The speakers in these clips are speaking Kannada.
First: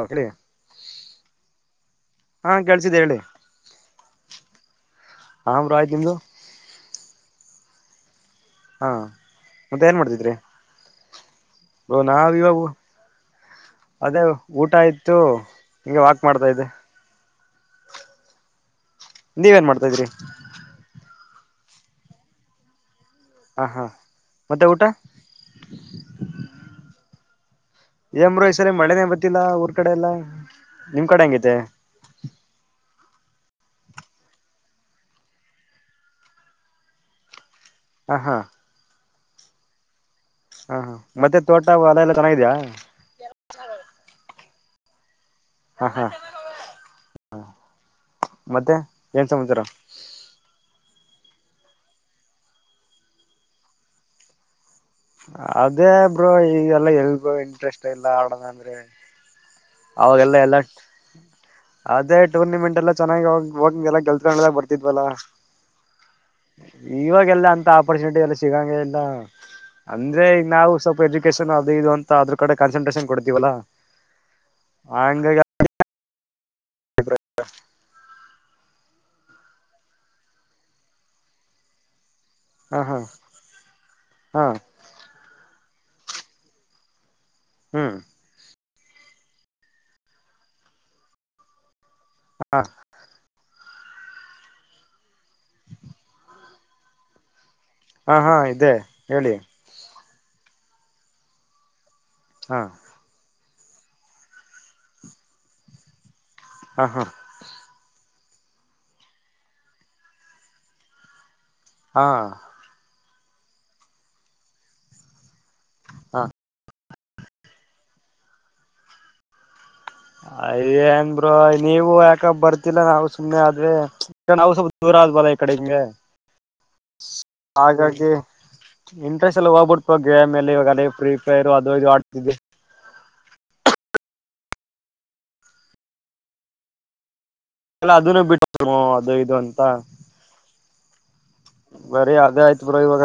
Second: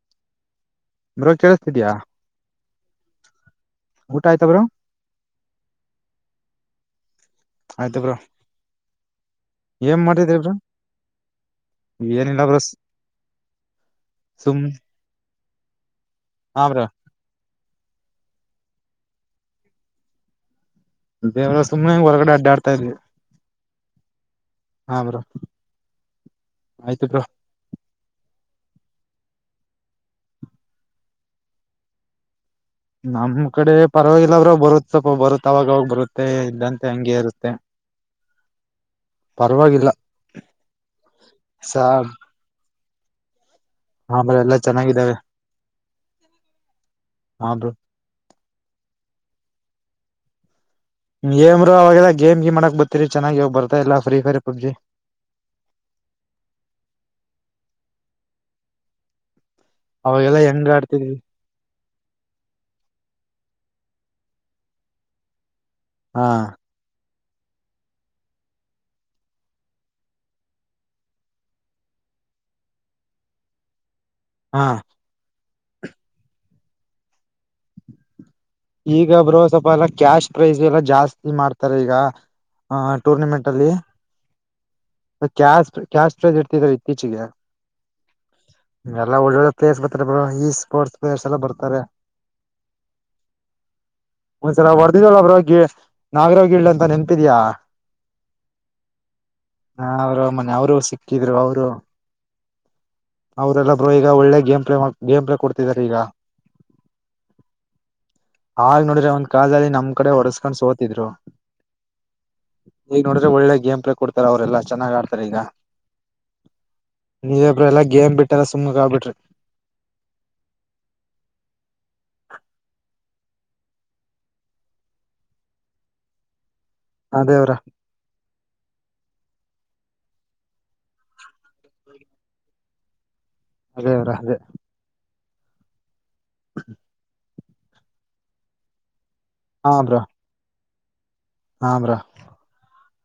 ಹ ಕಳ ಬ್ರೋ ಕೇಳಸ್ತಿದಯಾ? ಹಂ ಬ್ರೋ ಆಯ್ತು, ನಿಮ್ದು? ಆಯ್ತ ಬ್ರೋ. ಹಾಂ ಮತ್ತೆ ಏನು ಏನ್ ಮಾಡ್ತಿದ್ರಿ? ಮಾಡಿದ್ರಿ ಬ್ರೋ ಬ್ರೋ ನಾವ್ ಏನಿಲ್ಲ ಇವಾಗ, ಬ್ರೋ ಅದೇ ಸುಮ್ ಊಟ ಇಯ್ತು. ಹಗ ವಾಕ್ ಮಾಡ್ತಾ ಹಾ ಇದ್ದೆ. ಬ್ರೋ ನೀವೇನ್ ಮಾಡ್ತಾ ಇದ್ರಿ? ದೇವರು ಸುಮ್ಮನೆ ಹಂಗ ಹೊರಗಡೆ ಅಡ್ಡಾಡ್ತಾ ಇದ್ವಿ. ಹ ಹಾ ಮತ್ತೆ ಊಟ ಹಾ ಬ್ರೋ ಆಯ್ತು ಬ್ರೋ. ಏನ್ ಬ್ರೋ ಈ ಸರಿ ಮಳೆನೇ ಬತ್ತಿಲ್ಲಾ ಊರ್ ಕಡೆ ಎಲ್ಲಾ ನಿಮ್ ಕಡೆ ಹೆಂಗೈತೆ. ನಮ್ ಕಡೆ ಪರವಾಗಿಲ್ಲ ಬ್ರೋ, ಬರುತ್ ಸ್ವಪ ಬರುತ್ತೆ. ಅವಾಗ ಅವವಾಗ ಬರುತ್ತೆ ಇದ್ದಂತೆ ಹಂಗಗೆ ಇರುತ್ತೆ. ಹಹಾ ಪರವಾಗಿಲ್ಲ. ಹಾ ಹಾ ಮತ್ತೆ ತೋಟ ಸ ಅಲ್ಲ ಎಲ್ಲ ಚೆನ್ನಾಗಿದ್ಯಾ? ಆಮೇಲಲ್ಲ ಚೆನ್ನಾಗಿದ್ದಾವೆ. ಹಾ ಹಾ ಹ ಹಾ ಬ್ರೋ ಮತ್ತೆ ಏನ್ ಸಮಚರ? ಏಮ್ ಬ್ರೋ ಅವಾಗೆಲ್ಲ ಗೇಮ್ ಗೀಮ್ ಆಡಕ್ ಬರ್ತಾ ಇದ್ರಿ ಚೆನ್ನಾಗಿ ಇವಾಗ ಬರ್ತಾ ಇಲ್ಲ ಫ್ರೀ ಫೈರ್ ಪಬ್ಜಿ. ಅದೇ ಬ್ರೋ ಈಗೆಲ್ಲ ಎಲ್ಗ ಇಂಟ್ರೆಸ್ಟ್ ಇಲ್ಲ ಆಡೋದ ಅಂದ್ರೆ. ಅವಾಗೆಲ್ಲ ಅವಾಗೆಲ್ಲಾ ಎಲ್ಲ ಹೆಂಗ್ ಆಡ್ತಿದ್ವಿ ಅದೇ ಟೂರ್ನಮೆಂಟ್ ಎಲ್ಲ ಚೆನ್ನಾಗಿ ಹೋಗ ಎಲ್ಲ ಗೆಲ್ತಾ ಎಲ್ಲ ಬರ್ತಿದ್ವಲ್ಲ ಅವಾಗ. ಹಾ ಇವಾಗೆಲ್ಲ ಅಂತ ಆಪರ್ಚುನಿಟಿ ಎಲ್ಲ ಸಿಗಂಗಿಲ್ಲ. ಅಂದ್ರೆ ಈಗ ನಾವು ಸ್ವಲ್ಪ ಎಜುಕೇಶನ್ ಅದು ಇದು ಅಂತ ಅದ್ರ ಕಡೆ ಕಾನ್ಸಂಟ್ರೇಷನ್ ಕೊಡ್ತೀವಲ್ಲಾ ಹಾ ಆಂಗ. ಅಭಿಪ್ರ ಈಗ ಬ್ರೋ ಸ್ವಲ್ಪ ಎಲ್ಲ ಕ್ಯಾಶ್ ಪ್ರೈಸ್ ಎಲ್ಲ ಜಾಸ್ತಿ ಮಾಡ್ತಾರೆ ಈಗ. ಹ ಹಾ ಹಾ ಟೂರ್ನಮೆಂಟ್ ಅಲ್ಲಿ ಹಾ ಕ ಕ್ಯಾಸ್ಟ್ರೇಜ್ ಎಷ್ಟ್ ಇರ್ತಿದಾರೆ ಇತ್ತೀಚಿಗೆ. ಹ್ಮ್ ಎಲ್ಲ ಒಳ್ಳೊಳ್ಳೆ ಪ್ಲೇರ್ಸ್ ಬರ್ತಾರೆ ಬ ಈ ಸ್ಪೋರ್ಟ್ಸ್ ಪ್ಲೇಸ್ ಎಲ್ಲ ಬರ್ತಾರೆ. ಹಾ ಒಂದ್ಸಲ ಹೊರ್ದಿದಲ್ಲಬಗೆ ನಾಗರಾವ್ ಇಳ್ಳ ಅಂತ ನೆನ್ಪಿದ್ಯಾ ಹಾ ಹಾ ಇದೆಹೇಳಿ ಹ ಅವರು ಮನೆ ಅವರು ಸಿಕ್ಕಿದ್ರು ಅವರು ಹಾ ಅವ್ರಲ್ಲ ಬ್ರೋ ಈಗ ಒಳ್ಳೆ ಗೇಮ್ ಪ್ಲೇ ಮಾಡ ಗೇಮ್ ಪ್ಲೇ ಕೊಡ್ತಿದಿದ್ದಾರೆ ಈಗ ಹಾ ಹಾ ಆಗ್ ನೋಡ್ರೆ ಒಂದ್ ಕಜಾಲ ನಮ್ ಕಡೆ ಒರ್ಸ್ಕೊಂಡ್ ಸೋತಿದ್ರು ಹಾ ಈಗ ನೋಡ್ರೆ ಒಳ್ಳೆ ಗಮ್ಲ ಕೊತಾರೆ ಅವ್ರೆಲ್ಲ ಚೆನ್ನಾಗ ಆಡ್ತಾರೆ ಈಗ ಹಾ ನೀಜ ಒಬ್ರ ಎಲ್ಲಾ ಗೇಮ್ ಬಿಟ್ಟಲ್ಲ ಸುಮ್ಮಕ್ ಆಗ್ಬಿಟ್ರಿ ಅಯೇ ಅಏನ್ರು ನೀವು ಯಾಕ ಬರ್ತಿಲ್ಲ ನಾವು ಸುಮ್ನೆ ಆದ್ರ ನಾವು ದರ ಬರ ಈ ಕಡೆ ಹಂಗೆ ಹ ದೇವ್ರ ಹಾಗಾಗಿ ಎಲ್ಲ ಹೋಗ್ಬಿಡ್ಟ್ ಗೇಮ್ ಎಲ್ಲಿ ಇವಾಗ ಅಲ್ಲಿ ಫ್ರೀ ಫೈರ್ ಅದು ಇದು ಆಡ್ತಿದೆ ಅದೇವರ ಅದೇ ಹ ಎಲ್ಲ ಅದನ್ನು ಬಿಟ್ಟ ಅದು ಇದು ಅಂತ ಹಾ ಬ್ರೋ ಹಾ ಬ್ರೋ ಬರಿಅದೇ ಆಯ್ತ್ ಬ್ರ ಇವಾಗ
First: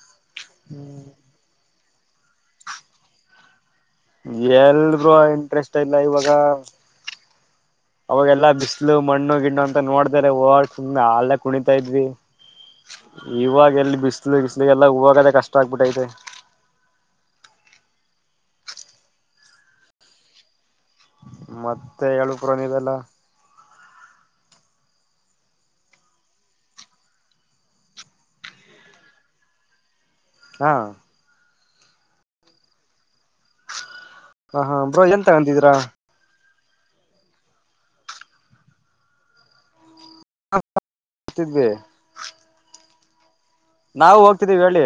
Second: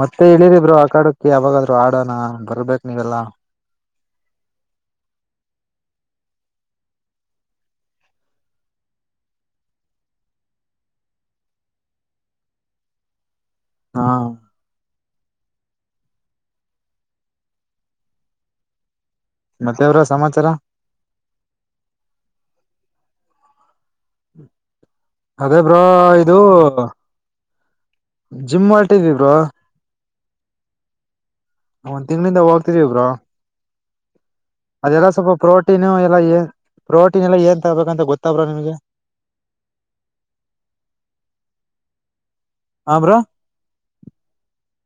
ಮತ್ತೆ ಇಳಿರಿಬ್ರು ಆ ಕಾಡಕಿ ಯಾವಾಗಾದ್ರು ಆಡೋಣ ಬರ್ಬೇಕಕ್ ನೀವೆಲ್ಲಾ ಎಲ್ರೂ ಇಂಟ್ರೆಸ್ಟ್ ಇಲ್ಲ ಇವಾಗ [inaudible] ಅವಾಗೆಲ್ಲಾ ಬಿಸಿಲು ಮಣ್ಣು ಗಿಣು ಅಂತ ನೋಡ್ತಾರೆ ಹೊರ್ ಸುಮ್ನೆ ಹಲ್ ಕುಣಿತಾ ಇದ್ವಿ [inaudible] ಇವಾಗ ಎಲ್ಲಿ ಹಾ ಬಿಸಿಲು ಬಿಸಲು ಎಲ್ಲ ಹೂವಾಗದೇ ಕಷ್ಟ ಆಗ್ಬಿಟ್ಟತೆ ಮತ್ತೆವರ ಸಮಾಚಾರ ಮತ್ತೆ ಹೇಳು ಪರನ ಇದೆಲ್ಲ ಅದೇ ಬ್ರೋ ಇದು ಜಿಮ್ ಹೊಲ್ಟಿದೀ ಬ್ರಾ ಹಾ ಒಂದ್ ತಿಂಗಳಿಂದ ಹ್ತರಿ ಒಬ್ರಾ ಹ ಹಾ ಬ್ರೋ ಅದೆಲ್ಲ ಏನ್ ಸ್ವಲ್ಪ ತಗಂತಿದೀರಾ ಪ್ರೋಟೀನು ಎಲ್ಲ ಪ್ರೋಟೀನ್ ಎಲ್ಲ ಏನ್ ತಗಬೇಕಂತ ಗೊತ್ತಬ್ರ ನಿಮ್ಗೆ ತಿದೆ ಹಮ್ರ ನಾವವು ಹೋಗ್ತಿದ್ದೀವಿ ಹೇಳಿ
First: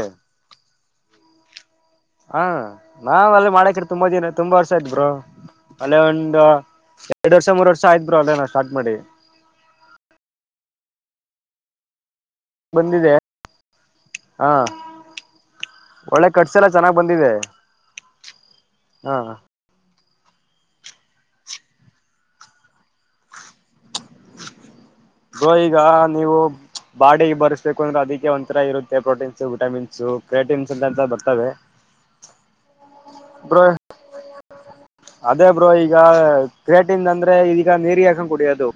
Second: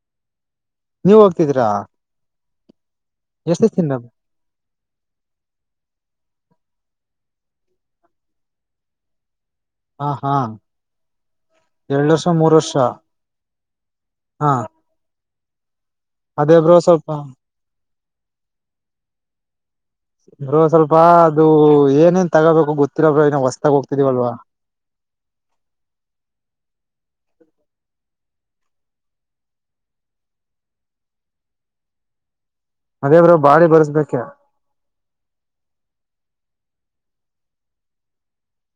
ನೀವ್ ಹೋಗ್ತಿದೀರಾ ಹಾ ನಾವ್ ಅಲ್ಲ ಎಷ್ಟು ಮಾಡಕ್ರ ತಿಂದ ತುಂಬಾ ಪ ದಿನ ತುಂಬಾ ವರ್ಷ ಆತ್ ಬ್ರೋ ಅಲ್ಲೇ ಒಂದು ಎರಡ್ ವರ್ಷ ಮೂರ್ ವರ್ಷ ಆಯ್ರು ಅಲ್ಲೇ ನಾವು ಸ್ಟಾರ್ಟ್ ಮಾಡಿ ಹಾ ಹಾ ಎ ಸಮರುಸ ಬಂದಿದೆ ಹಾ [inaudible] ಒಳ್ಳೆ ಕಟ್ಸ ಅದೇ ಎಲ್ಲ ಬ್ರೋ ಚೆನ್ನಾಗ್ ಸ್ವಲ್ಪ ಬಂದಿದೆ ಹಾ ಅಸ್ವಲ್ಪ ಅದು ಏನೇನ್ ತಗೋಬೇಕು ಗೊತ್ತಿರಲ್ ನ ಹೊಸತಾಗೋಗತಿದೀವಲ್ವಾ [inaudible] ಗೋ ಈಗ ನೀವು ಬಾಡಿ ಬರ್ಸ್ಬೇಕು ಅಂದ್ರೆ ಅದಕ್ಕೆ ಒಂಥರ ಇರುತ್ತೆ ಪ್ರೋಟೀನ್ಸ್ ವಿಟಮಿನ್ಸು ಕ್ರೇಟಿನ್ಸ್ ಎಂತ ಬರ್ತವೆ ಅದೇ ಬ್ರೋ ಬಾಳ ಬರೆಸ್ಬೇಕ್ಯ ಅದೇ ಬ್ರೋ ಈಗ ಕ್ರೇಟಿಂದ ಅಂದ ನೀರಿಗ್ ಹಾಕೊಂಡು ಕುಡಿಯೋದು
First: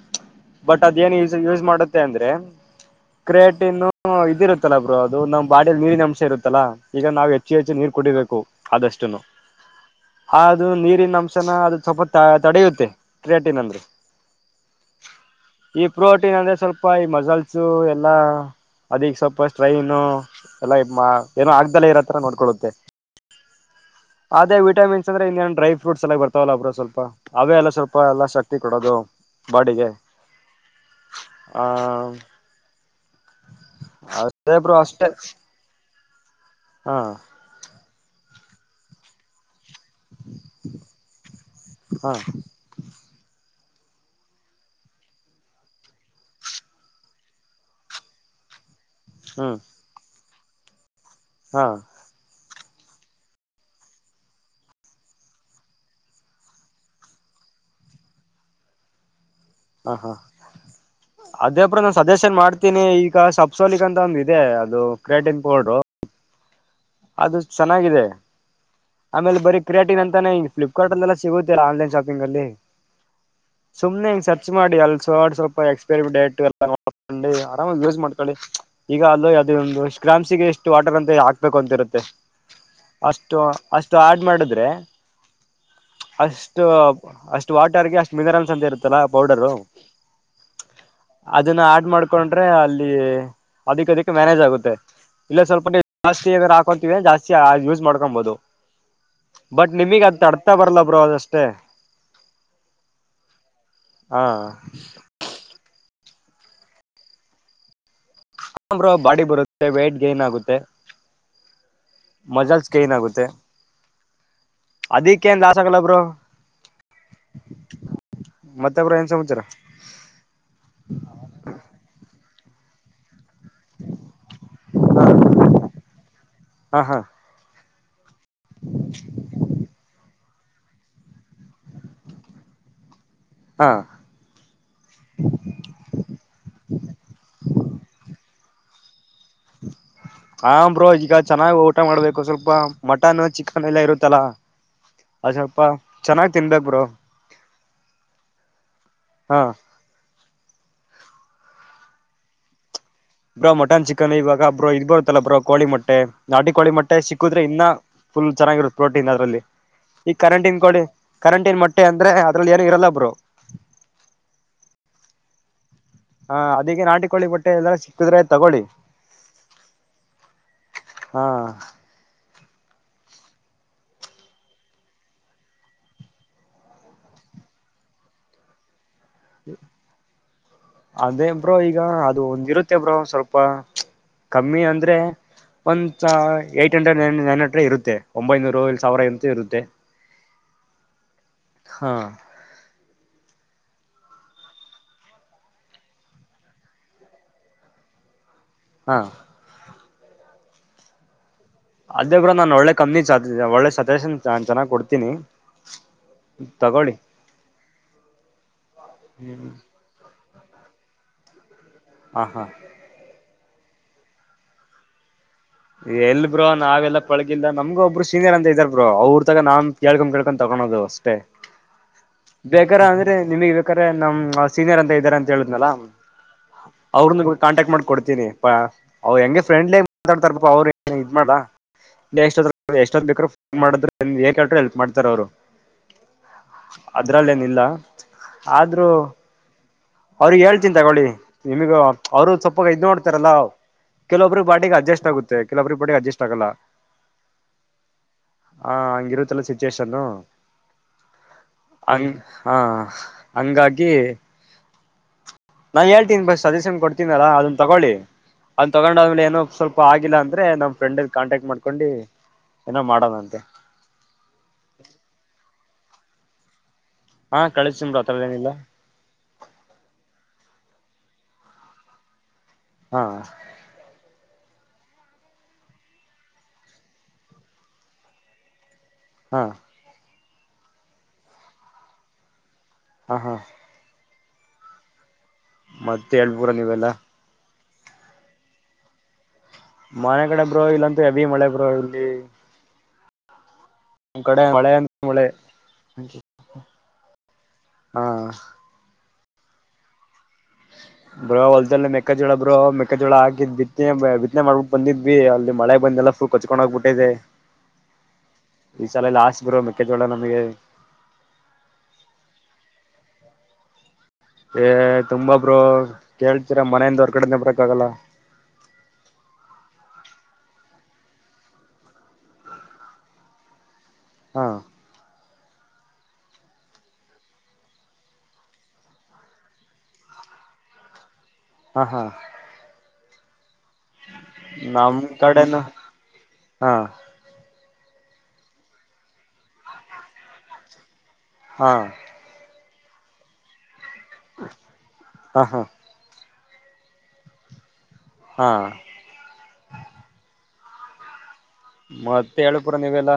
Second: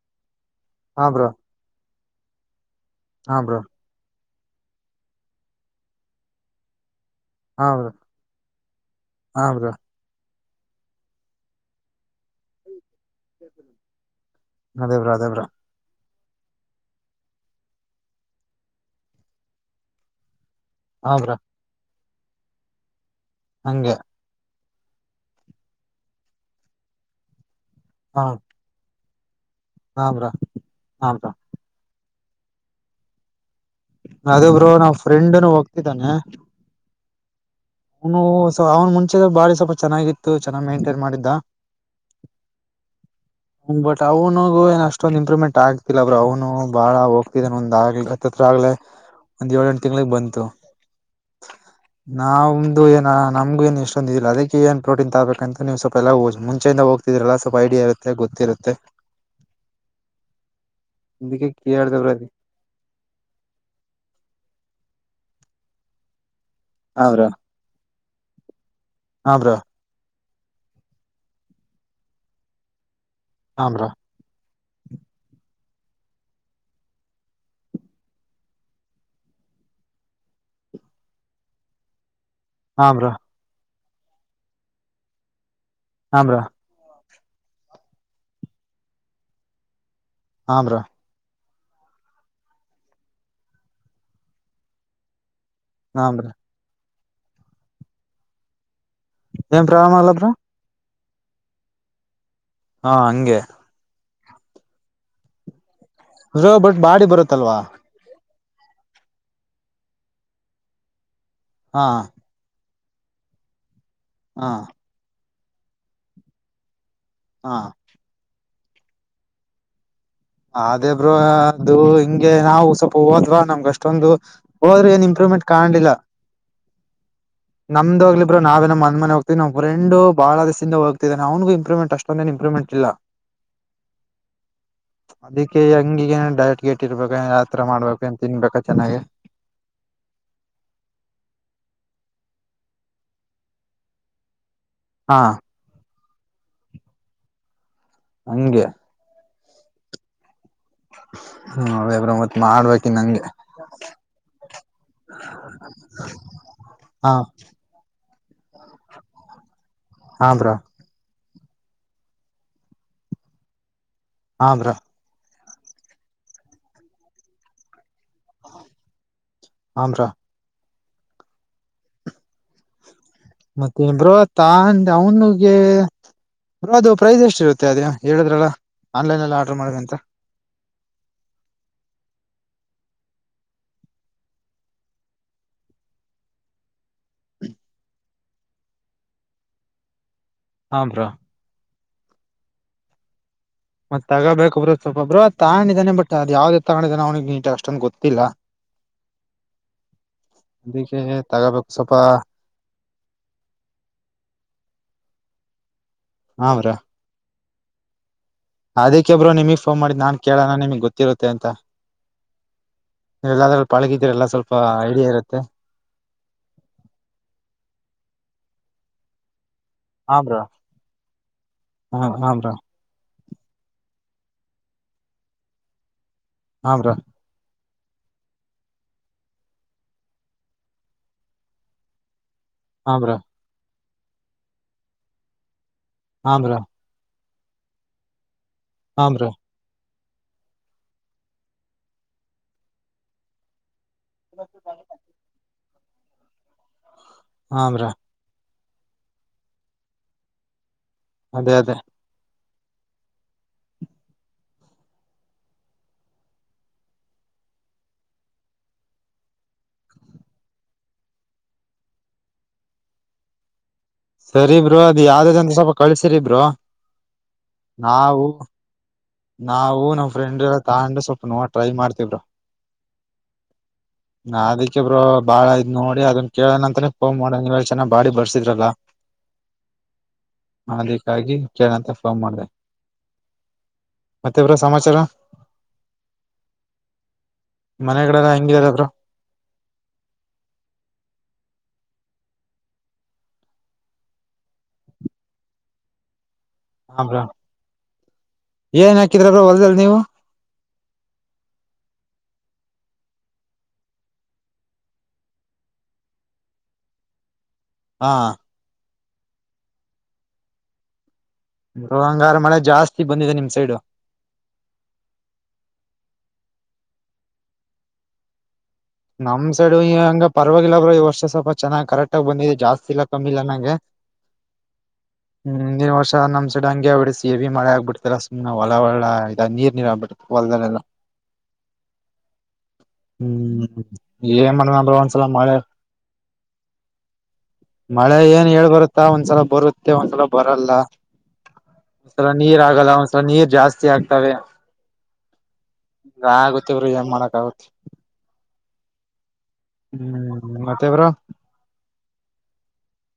ಬಟ್ ಹಾ ಅದೇಏನ್ ಬ್ರೋ ಯಸ್ ಯೂಸ್ ಮಾಡುತ್ತೆ ಅಂದ್ರೆ ಹಾ ಬ್ರೋ ಕ್ರೇಟನ್ನು ಇರುತ್ತಲ್ಲಾ ಬ್ರೋ ಅದು ನಮ್ಮ ಬಾಡಿಯಲ್ಲಿ ನೀರಿನ ಅಂಶ ಇರುತ್ತಲ್ಲಾ ಈಗ ನಾವು ಹೆಚ್ಚು ಹಾ ಹೆಚ್ಚು ಬ್ರೋ ನೀರ್ ಕುಡಿಬೇಕು ಆದಷ್ಟನು ಹಾ ಬ್ರೋ ಅದು ನೀರಿನ ನಮ್ಸನ ಅದು ಸ್ವಲ್ಪ ತಡೆಯುತ್ತೆ ಕ್ರೇಟಿನ್ ಅಂದ್ರೆ ಅದೇ ಬ್ರೋ ಅದೇ ಬ್ರೋ ಈ ಪ್ರೋಟೀನ್ ಅಂದ್ರೆ ಸ್ವಲ್ಪ ಈ ಮಸಲ್ಸು ಎಲ್ಲಾ ಅದಕ್ ಸ್ವಲ್ಪ ಸ್ಟ್ರೈನು ಎಲ್ಲ ಹಾ ಬ್ರೋ ಏನೋ ಆಗದೆಲ್ಲ ಇರೋತರ ನೋಡ್ಕೊಳ್ಳುತ್ತೆ ಹಂಗೆ ಅದೇ ವಿಠಮಿನ್ಸ್ ಅಂದ್ರೆ ಇನ್ನೇನ್ ಡ್ರೈ ಫ್ರೂಟ್ಸ್ ಎಲ್ಲ ಬರ್ತಾವಲ್ಲ ಬ್ರೋ ಸ್ವಲ್ಪ ಅವೆಲ್ಲ ಸ್ವಲ್ಪ ಹಾ ಎಲ್ಲ ಶಕ್ತಿ ಕೊಡೋದು ಬಾಡಿಗೆ ಹಾ ಬ್ರೋ ಹಾ ಬ್ರೋ ಹ ಅದು ಬ್ರೋ ನಾವ್ ಫ್ರೆಂಡ್ನು ಹೋಗ್ತಿದ್ದಾನೆ. ಹಾಂ ಅವನು ಅವ್ನು ಮುಂಚೆ ಬಾಳ ಸ್ವಲ್ಪ ಚೆನ್ನಾಗಿತ್ತು ಚೆನ್ನಾಗಿ ಮೇಂಟೈನ್ ಮಾಡಿದ್ದ ಹಾ ಹ್ಮ ಬಟ್ ಅವ್ನಗು ಏನ್ ಅಷ್ಟೊಂದ ಇಂಪ್ರೂವ್ಮೆಂಟ್ ಆಗ್ತಿಲ್ಲ ಬ್ರೋ ಅವ್ನು ಬಾಳ ಹೋಗ್ತಿದಾನ ಒಂದ್ಗ್ಲಹತ್ತತ್ರ ಆಗ್ಲೆ ಒಂದ್ ಹ್ಮ್ ಏಳ ಎಂಟು ತಿಂಗಳಿಗೆ ಬಂತು ಹಾ ನಾವು ಇ ಏ ನಮಗ ನ್ ಇಷ್ಟೊಂದ ಇಲ್ಲ ಅದಕ್ಕೆ ಏನ್ ಪ್ರೋಟೀನ್ ತಗಬೇಕಂತ ನೀವು ಸ್ವಲ್ಪ ಎಲ್ಲ ಮುಂಚೆಯಿಂದ ಹೋಗ್ತಿರಲ್ಲ ಸ್ವಲ್ಪ ಐಡಿಯಾ ಇರುತ್ತೆ ಮತ್ತೆ ಗೊತ್ತಿರುತ್ತೆ ಹಾ ಹಾ ಅದಕ್ಕೆ ಅದೇ ಬ್ರೋ ನಾನ್ ಕೇಳ್ದೆ ಸಜೆಷನ್ ಮಾಡ್ತೀನಿ ಈಗ ಸಪ್ಸೋಲಿಕ್ ಅಂತ ಒಂದ ಇದೆ ಅದು ಕ್ರೇಟನ್ ಬಡೋ ಹಾ ಅದು ಚೆನ್ನಾಗಿದೆ. ಆಮೇಲೆ ಬ್ರೋ ಬರೀ ಕ್ರಿಯಾಟಿನ್ ಅಂತಾನೆ ಫ್ಲಿಪ್ಕಾರ್ಟ ಅಲ್ಲಲ್ಲಾ ಸಿಗುತ್ತಿಲ್ಲ ಆನ್ಲೈನ್ ಶಾಪಿಂಗ್ ಅಲ್ಲಿ ಹಾ ಬ್ರೋ ಸುಮನೆಂಗ ಸ ಮಾಡಿ ಅ ಸ್ವಲ್ಪ ಎಕ್ಸ್ಪೈರಿ ಡೇಟ್ ಎಲ್ಲ ನೋ ಆರಾಮ ಯೂಸ್ ಮಾಡ್ಕೊಳ್ಳಿ ಈಗ ಅದು ಅದು ಒಂದುಷ್ಟ ಗ್ರಾಮ್ಸಿಗೆ ಎಷ್ಟು ವಾಟರ್ ಅಂತ ಹಾಕ್ಬೇಕ ಅಂತರುತ್ತೆ. ಹಾ ಬ್ರೋ ಅಷ್ಟು ಅಷ್ಟು ಆಡ್ ಮಾಡಿದ್ರೆ. ಹಾ ಬ್ರೋ ಅಷ್ಟು ಅಷ್ಟು ವಾಟರ್ಗೆ ಅಷ್ಟು ಮಿನರಲ್ಸ್ ಅಂತ ಇರುತ್ತಲ್ಲ ಪೌಡರು. ಹ ಬ್ರೋ ಅದನ್ನ ಆಡ್ ಮಾಡ್ಕೊಂಡ್ರೆ ಅಲ್ಲಿ ಅದಿಕ್ ಅದಿಕ್ ಮ್ಯಾನೇಜ್ ಆಗುತ್ತೆ. ಇಲ್ಲ ಸ್ವಲ್ಪ ಹಾ ಬ್ರೋ ಹಾ ಬ್ರೋ ಜಾಸ್ತಿ ಹಾಕೊತೀವಿ ಜಾಸ್ತಿ ಯೂಸ್ ಮಾಡ್ಕೊಬಹುದು ಏನ್ ಬಟ್ ಪ್ರಾಬ್ಲಮ್ ನಿಮಿಗ್ ಆಗಲ್ಲ ಅದ್ ಬ್ರೋ ಅಡ್ತಾ ಬರ್ಲ್ಲ ಬ್ರೋ ಅದಷ್ಟೇ ಹಾ ಹಂಗೆ ಹಾ ರ ಬಟ್ ಬಾಡಿ ಬರುತ್ತಲ್ವಾ ಹಾ ಬ್ರೋ ಬಾಡಿ ಬರುತ್ತೆ ವೇಟ್ ಗೇನ್ ಆಗುತ್ತೆ ಹಾ ಮಜಾಲ್ಸ್ ಕ ಏನಾಗುತ್ತೆ ಹಾ ಕೆಂದ ಆ ಸಗಲ ಬ್ರೋ ಹಾ ಮತ್ತ ಬ್ರೋ ಏನ್ ಸಮಾಚಾರ ಅದೇ ಬ್ರೋ ಅದು ಹಿಂಗೆ ನಾವು ಸ್ವಲ್ಪ ಹೋದ್ವಾ ನಮ್ಗ ಅಷ್ಟೊಂದು ಹೋದ್ರೆ ಏನ್ ಇಂಪ್ರೂವ್ಮೆಂಟ್ ಕಾಣಿಲ್ಲ ಹಾ ಹಾ ನಮದೋಗಲಿ ಬ್ರೋ ನಾವೇ ಇನ್ ಮನೆ ಮನೆ ಹೋಗ್ತೀವಿ ನಮ್ ಫ್ರೆಂಡ್ ಬಾಳ ದಿಸಿಂದ ಹೋಗ್ತದಿನಿ ಅವನಿಗೂ ಇಂಪ್ರೂಮೆಂಟ್ ಅಷ್ಟೊಂದೇ ಇಂಪ್ರೂಮೆಂಟ್ ಇಲ್ಲ. ಹಾ ಅದಕ್ಕೆ ಹೆಂಗಿಗ ಏನ ಡಯಟ್ ಗಿಯಟ್ ಇರ್ಬೇಕ ಯತ್ರ ಮಾಡ್ಬೇಕಂತ ತಿನ್ಬೇಕ ಚೆನ್ನಾಗ ಹ್ಮ [inaudible] ಹ ಬ್ರೋ ಈಗ ಚೆನ್ನಾಗ್ ಊಟ ಮಾಡ್ಬೇಕು ಸ್ವಲ್ಪ ಮಟನ್ ಚಿಕನ್ ಎಲ್ಲ ಇರುತ್ತಲ್ಲಾ. ಹಾ ಅ ಸ್ವಲ್ಪ ಚೆನ್ನಾಗ್ ತಿನ್ಬೇಕ ಬ್ರೋ ಹಂಗೆ ಹಾ ಹ್ಮ ಅವ ಬ್ರೋ ಮತ್ ಮಾಡ್ಬೇಕ ಬ್ರೋ ಮಟನ್ ಚಿಕನ್ ಇವಾಗ ಬ್ರೋ ಇದ್ ಬರುತ್ತಲ್ಲ ಬ್ರೋ ಕೋಳಿ ಮೊಟ್ಟೆ ನಾಟಿ ಕೋಳಿ ಮೊಟ್ಟೆ ಹಾ ಸಿಕ್ಕುದ್ರೆ ಇನ್ನ ಫುಲ್ ಚೆನ್ನಾಗಿರುತ್ತದು ಪ್ರೋಟೀನ್ ಅದ್ರಲ್ಲಿ ಈ ಹಾ ಕರೆಂಟ್ ಬ್ರೋ ಇನ್ ಕೊಡಿ ಕರೆಂಟ್ ನ್ ಮೊಟ್ಟೆ ಅಂದ್ರೆ ಅದ್ರಲ್ಲಿ ಏನ ಇರಲ್ಲಬ್ರು ಹಾ ಬ್ರಾ ಹಾ ಅದಕ್ಕೆ ನಾಟಿಕೋೊಳ್ಳಿ ಬಟ್ಟೆ ಎಲ್ಲಾರ ಸಿಕ್ಕಿದ್ರೆ ತಗೊಳ್ಳಿ ಹಾ ಬ್ರೋ ಹಾ ಮತ್ತೆನ್ ಬರ ತಂದ ಅವನು ಅದು ಪ್ರೈಸ್ ಎಷ್ಟ ಇರುತ್ತೆ ಅದ ಹೇಳದ್ರಲ್ಲ ಆನ್ಲೈನ್ಲ್ಲಿ ಆರ್ಡ್ರ ಮಾಡ್ವಿ ಅಂತ ಅದೇ ಬ್ರೋ ಈಗ ಅದು ಒಂದಿರುತ್ತೆ ಬ್ರೋ ಸ್ವಲ್ಪ ಕಮ್ಮಿ ಅಂದ್ರೆ ಒಂದ ಏಟ್ ಹಂಡ್ರೆಡ್ ನೈನ್ ಹಂಡ್ರೆಡ್ ಇರುತ್ತೆ ಒಂಬೈನೂರು ಇ ಸಾವಿರ ಇಂತ ಇರುತ್ತೆ ಹಮಾ ಹಾ ಮತ್ತತ್ ತಗೋಬೇಕಬ್ರು ಸ್ವಲ್ೊಬ್ರು ಅ ತಗೊಂಡಿದ್ದಾನ ಬಟ್ ಅ್ ಯಾವ್ದ ತಗೊಂಡಿದಾನೆ ಅವನಿಿಗೆ ನೀ ಅಷ್ಟೊಂದು ಗೊತ್ತಿಲ್ಲ ಹಾ ಅದಕ್ಕೆ ತಗೋಬೇಕು ಸ್ವಲ್ಪ ಕಮ್ಮಿ ಒಳ್ಳೆ ಸಜಷನ್ ಚೆನ್ನಾಗ್ ಕೊಡ್ತೀನಿ ತಗೊಳ್ಳಿ ಅದಿಕ್ಕೆಬ್ರು ನಿಮಗ್ ಫೋನ್ ಮಾಡಿ ನಾನ್ ಕೇಳೋಣ ನಿಮಗ್ ಗೊತ್ತಿರುತ್ತೆ ಅಂತ ಹ ಹಾ ನೀಲ್ಲಾದ್ರೂ ಬಾಳಕಿದ್ರ ಎಲ್ಲ ಸ್ವಲ್ಪ ಐಡಿಯಾ ಇರುತ್ತೆ ಎಲ್ ಬ್ರೋ ನಾವೆಲ್ಲಾ ಪಳಗಿಲ್ಲ ನಮಗ ಒಬ್ಬರು ಸೀನಿಯರ್ ಅಂತ ಇದ್ದಾರ ಬ್ರೋ ಅವ್ರ ತಾಗ ನಾನ್ ಎಳ್ಕೊ ಹಾ ಕಳ್ಕೊಂಡ ಬ್ರೋ ತಕೊಳೋದು ಅಷ್ಟೇ ಹ ಹಾ ಬ್ರೋ ಬೇಗಾರ ಅಂದ್ರೆ ನಿಮಗ್ ಬೇಕಾದ್ರೆ ನಮ್ ಸೀನಿಯರ್ ಅಂತ ಇದ್ದಾರೆ ಅಂತ ಹೇಳಿದ್ನಲ್ಲ ಹಾ ಬ್ರೋ ಅವ್ರ ಕಾಂಟ್ಯಾಕ್ಟ್ ಮಾಡ್ ಕೊಡ್ತೀನಿ ಅವ್ ಹೆಂಗೆ ಫ್ರೆಂಡ್ಲಿ ಮಾತಾಡ್ತಾರ ಅವ್ ಇದ್ ಮಾಡ ಎಷ್ಟ ಹಾ ಎಷ್ಟೊಂದು್ ಬ್ರೋ ಬೇಕ್ರರು ಫೋನ್ ಮಾಡಿದ್ರ ಏಕ ಹೇಳ್ರರು ಹೆಲ್ಪ್ ಮಾಡ್ತಾರೆ ಅವರು ಹಮ್ರಾ ಇದ್ರಲ್ಲೇನಿಲ್ಲ ಆದ್ರೂ ಬ್ರೋ ಅವ್ರಿಗೆ ಹೇಳ್ತಿನ್ ತಗೊಳ್ಳಿ ನಿಮಗ ಅವರು ಸೊಪ್ಪಾಗ ಇದ್ ನೋಡ್ತಾರಲ್ಲ ಕೆಲೊಬ್ಬಿಗೆ ಪ್ಟಿಗೆ ಅಡ್ಜಸ್ಟ್ ಆಗುತ್ತೆ ಕೆಲವೊಬ್ರಿಗೆ ಪಾರ್ಟಿಗೆ ಅಡ್ಜಸ್ಟ್ ಆಗಲ್ಲ ಹಮ್ರಾ ಹಾ ಹಂಗಿರುತ್ತಲ್ಲ ಸಿಚುವೇಷನ್ ಅದೇ ಅದೇ ಹಾ ಹಂಗಾಗಿ ನಾನ್ ಹೇಳ್ತೀನಿ ಬಸ್ ಸಜೆಷನ್ ಕೊಡ್ತೀನಲ್ಲ ಅದನ್ನ ತಗೊಳ್ಳಿ ಅದ್ ತಗೊಂಡಾದ್ಮೇಲೆ ಏನೋ ಸ್ವಲ್ಪ ಆಗಿಲ್ಲ ಅಂದ್ರೆ ನಮ್ ಫ್ರೆಂಡಲ್ಲಿ ಕಾಂಟ್ಯಾಕ್ಟ್ ಮಾಡ್ಕೊಂಡಿ ಏನೋ ಮಾಡದಂತೆ ಸರಿಬ್ರರು ಅದ ಯಾವ್ದ್ದ ಅಂತ ಸ್ವಲ್ಪ ಕಳ್ಸಿರಿಬ್ರರು ಹಾ ಕಳ್ಮರು ಆಥರದಏನಿಲ್ಲ ನಾವು ನಮ್ಮ್ ಫ್ರೆಂಡ್ ಎಲ್ಲ ತೊಂಡ್ರೆ ಸ್ವಲ್ಪ ನೋ ಟ್ರೈ ಮಾಡ್ತವ್ರ ಹಾ ನಾ ಅದಕ್ಕೆ ಬ್ರೋ ಬಾಳ ಇದ್ ನೋಡಿ ಅದನ್ ಕೇಳನ ಅಂತನ ಫೋನ್ ಮಾಡೋ ನೀವ ಚೆನ್ನಾಗ ಬಾಡಿ ಬರ್ಸಿದ್ರಲ್ಲ ಹಾ ಅದಕ್ಕಾಗಿ ಚ ಅಂತ ಫೋನ್ ಮಾಡಿದೆ ಹಾ ಹಾ ಮತ್ತೆಬ್ಬರ ಸಮಾಚಾರ ಮತ್ತೆಳ [unintelligible] ಪುರ ನೀವೆಲ್ಲಾ ಮನೆ ಕಡೆಲ್ಲ ಹೆಂಗಿದಾರದ್ರ ಮನೆ ಕಡೆ ಬ್ರೋ ಇಲ್ಲಂತೂ ಹೆವಿ ಮಳೆ ಬ್ರೋ ಇಲ್ಲಿ ನಿ್ ಕಡೆ ಮಳೆ ಅಂದ್ರ ಮಳೆ ಹ್ರಾ ಹಾ ಕಿದ್ರ ಹೊರ್ದಲ್ ನೀವು ಬ್ರೋ ಹೊಲ್ಲ್ಲಿ ಮೆಕ್ಕಜೋಳ ಬ್ರೋ ಮೆಕ್ಕಜೋಳ ಹಾಕ್ ಬಿನೆ ಬಿತ್ನೆ ಮಾಡ್ಬಿಟ್ಟು ಬಂದ್ವಿ ಅಲ್ಲಿ ಮಳೆ ಬಂದಲ್ಲ ಕಚ್ಕೊಂಡ್ ಹೋಗ್ಬಿಟ್ಟದೆ ಹಾ ಈ ಸಲ ಎಲ್ಲಾಸ್ಟ್ ಬ್ರೋ ಮೆಕ್ಕೆಜೋಳ ನಮಗೆ ಬ್ರೋ ಹಂಗಾದ್ರೆ ಮಳೆ ಜಾಸ್ತಿ ಬಂದಿದೆ ನಿಮ್ ಸೈಡು. ಏ ತುಂಬಬ್ರು ಕೇಳ್ತೀರ ಮನೆಯಿಂದ ಹೊರ್ಗಡೆನೆ ಬರಕ್ ಆಗಲ್ಲ ನಮ್ ಸೈಡು ಈ ಹಂಗ ಪರವಾಗಿಲ್ಲಬ್ರ ಈ ವರ್ಷ ಸ್ವಲ್ಪ ಚೆನ್ನಾಗಿ ಕರೆಕ್ಟ್ ಆಗ ಬಂದಿದ್ದಿದೆ ಜಾಸ್ತಿ ಇಲ್ಲ ಕಮ್ಮಿಲ್ಲಾ ನಂಗೆ ಹಾ ಹ್ಮ್ ನಿನ್ ವರ್ಷ ನಮ್ ಸಡ್ ಹಂಗಗೆ ಹೊಡಿ ಸೇವಿ ಮಳೆ ಆಗ್ಬಡ್ತಲ್ಲ ಸುಮ್ ಹೊ ಒಲ ಒಳ ಇದ ನೀರ್ ನೀರ ಆಗ್ಬಿಡ್ತ. ಒಲ್ದನಲ್ಲ ಹಾ ಹಾ ಹ್ಮ್ ಏ ಮನೆ ನ ನಮ್ ಒನ್ಸಲ ಮಾಡಳೆ ಕಡೆನು ಹಾ ಮಳೆ ಏನ್ ಹೇಳ್ ಬರುತ್ತಾ ಒಂದ್ಸಲ ಬರುತ್ತೆ ಒಂದ್ಸಲ ಬರಲ್ಲ ಹಾ ಒಂದ್ಸಲ ನೀರ್ ಆಗಲ್ಲ ಒಂದ್ಸಲ ನೀರ್ ಜಾಸ್ತಿ ಆಗ್ ಹಾ ಹಾ ಆಗುತ್ತವ್ರರು ಏನ್ ಮಾಡಕ ಆಗುತ್ತ ಹಾ ಹ್ಮ್ ಮತ್ತೆ ಬ್ರೋ ಮತ್ತೆ ಹೇಳ ಪುರ ನೀವೆಲ್ಲಾ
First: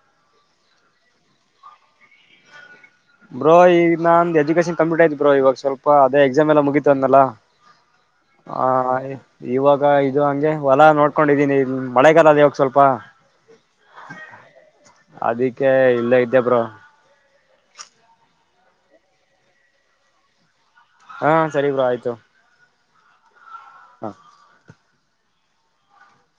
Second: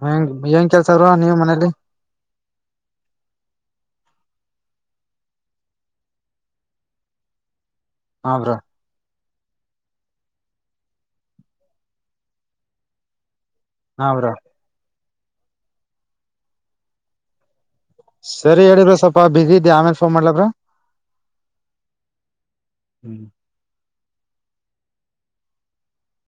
ಹೆಂಗ ಕೆಲ್ಸ ಬ್ರೋ ನೀವ್ ಮನೇಲಿ ಬ್ರೋ ಈಗ ನಂದ ಎಜುಕೇಶನ್ ಕಂಪ್ಲೀಟ್ ಆಯ್ತ್ ಬ್ರೋ ಇವಾಗ ಸ್ವಲ್ಪ ಅದೇ ಎಕ್ಸಾಮ್ ಎಲ್ಲ ಮುಗಿತತ ಅಂದಲ್ಲಾ. ಹಾ ಇವಾಗ ಇದು ಹಂಗೆ ಹೊಲ ನೋಡ್ಕೊಂಡಿದೀನಿ ಮಳೆಗಾಲ ಅದ ಇವಾಗ ಸ್ವಲ್ಪ ಹ ಬ್ರೋ ಅದಕ್ಕೆ ಇಲ್ಲ ಇದ್ದ ಬ್ರ ಸರಿ ಹೇಳಿದ್ರ ಸ್ವಲ್ಪ ಬಿಸಿ ಇದಿ ಆಮೇಲ್ ಫೋನ್ ಮಾಡ್ಲಬ್ರ ಹಾ ಸರಿ ಬ್ರ ಆಯ್ತು ಹ್ಮ್ ಹ್ಮ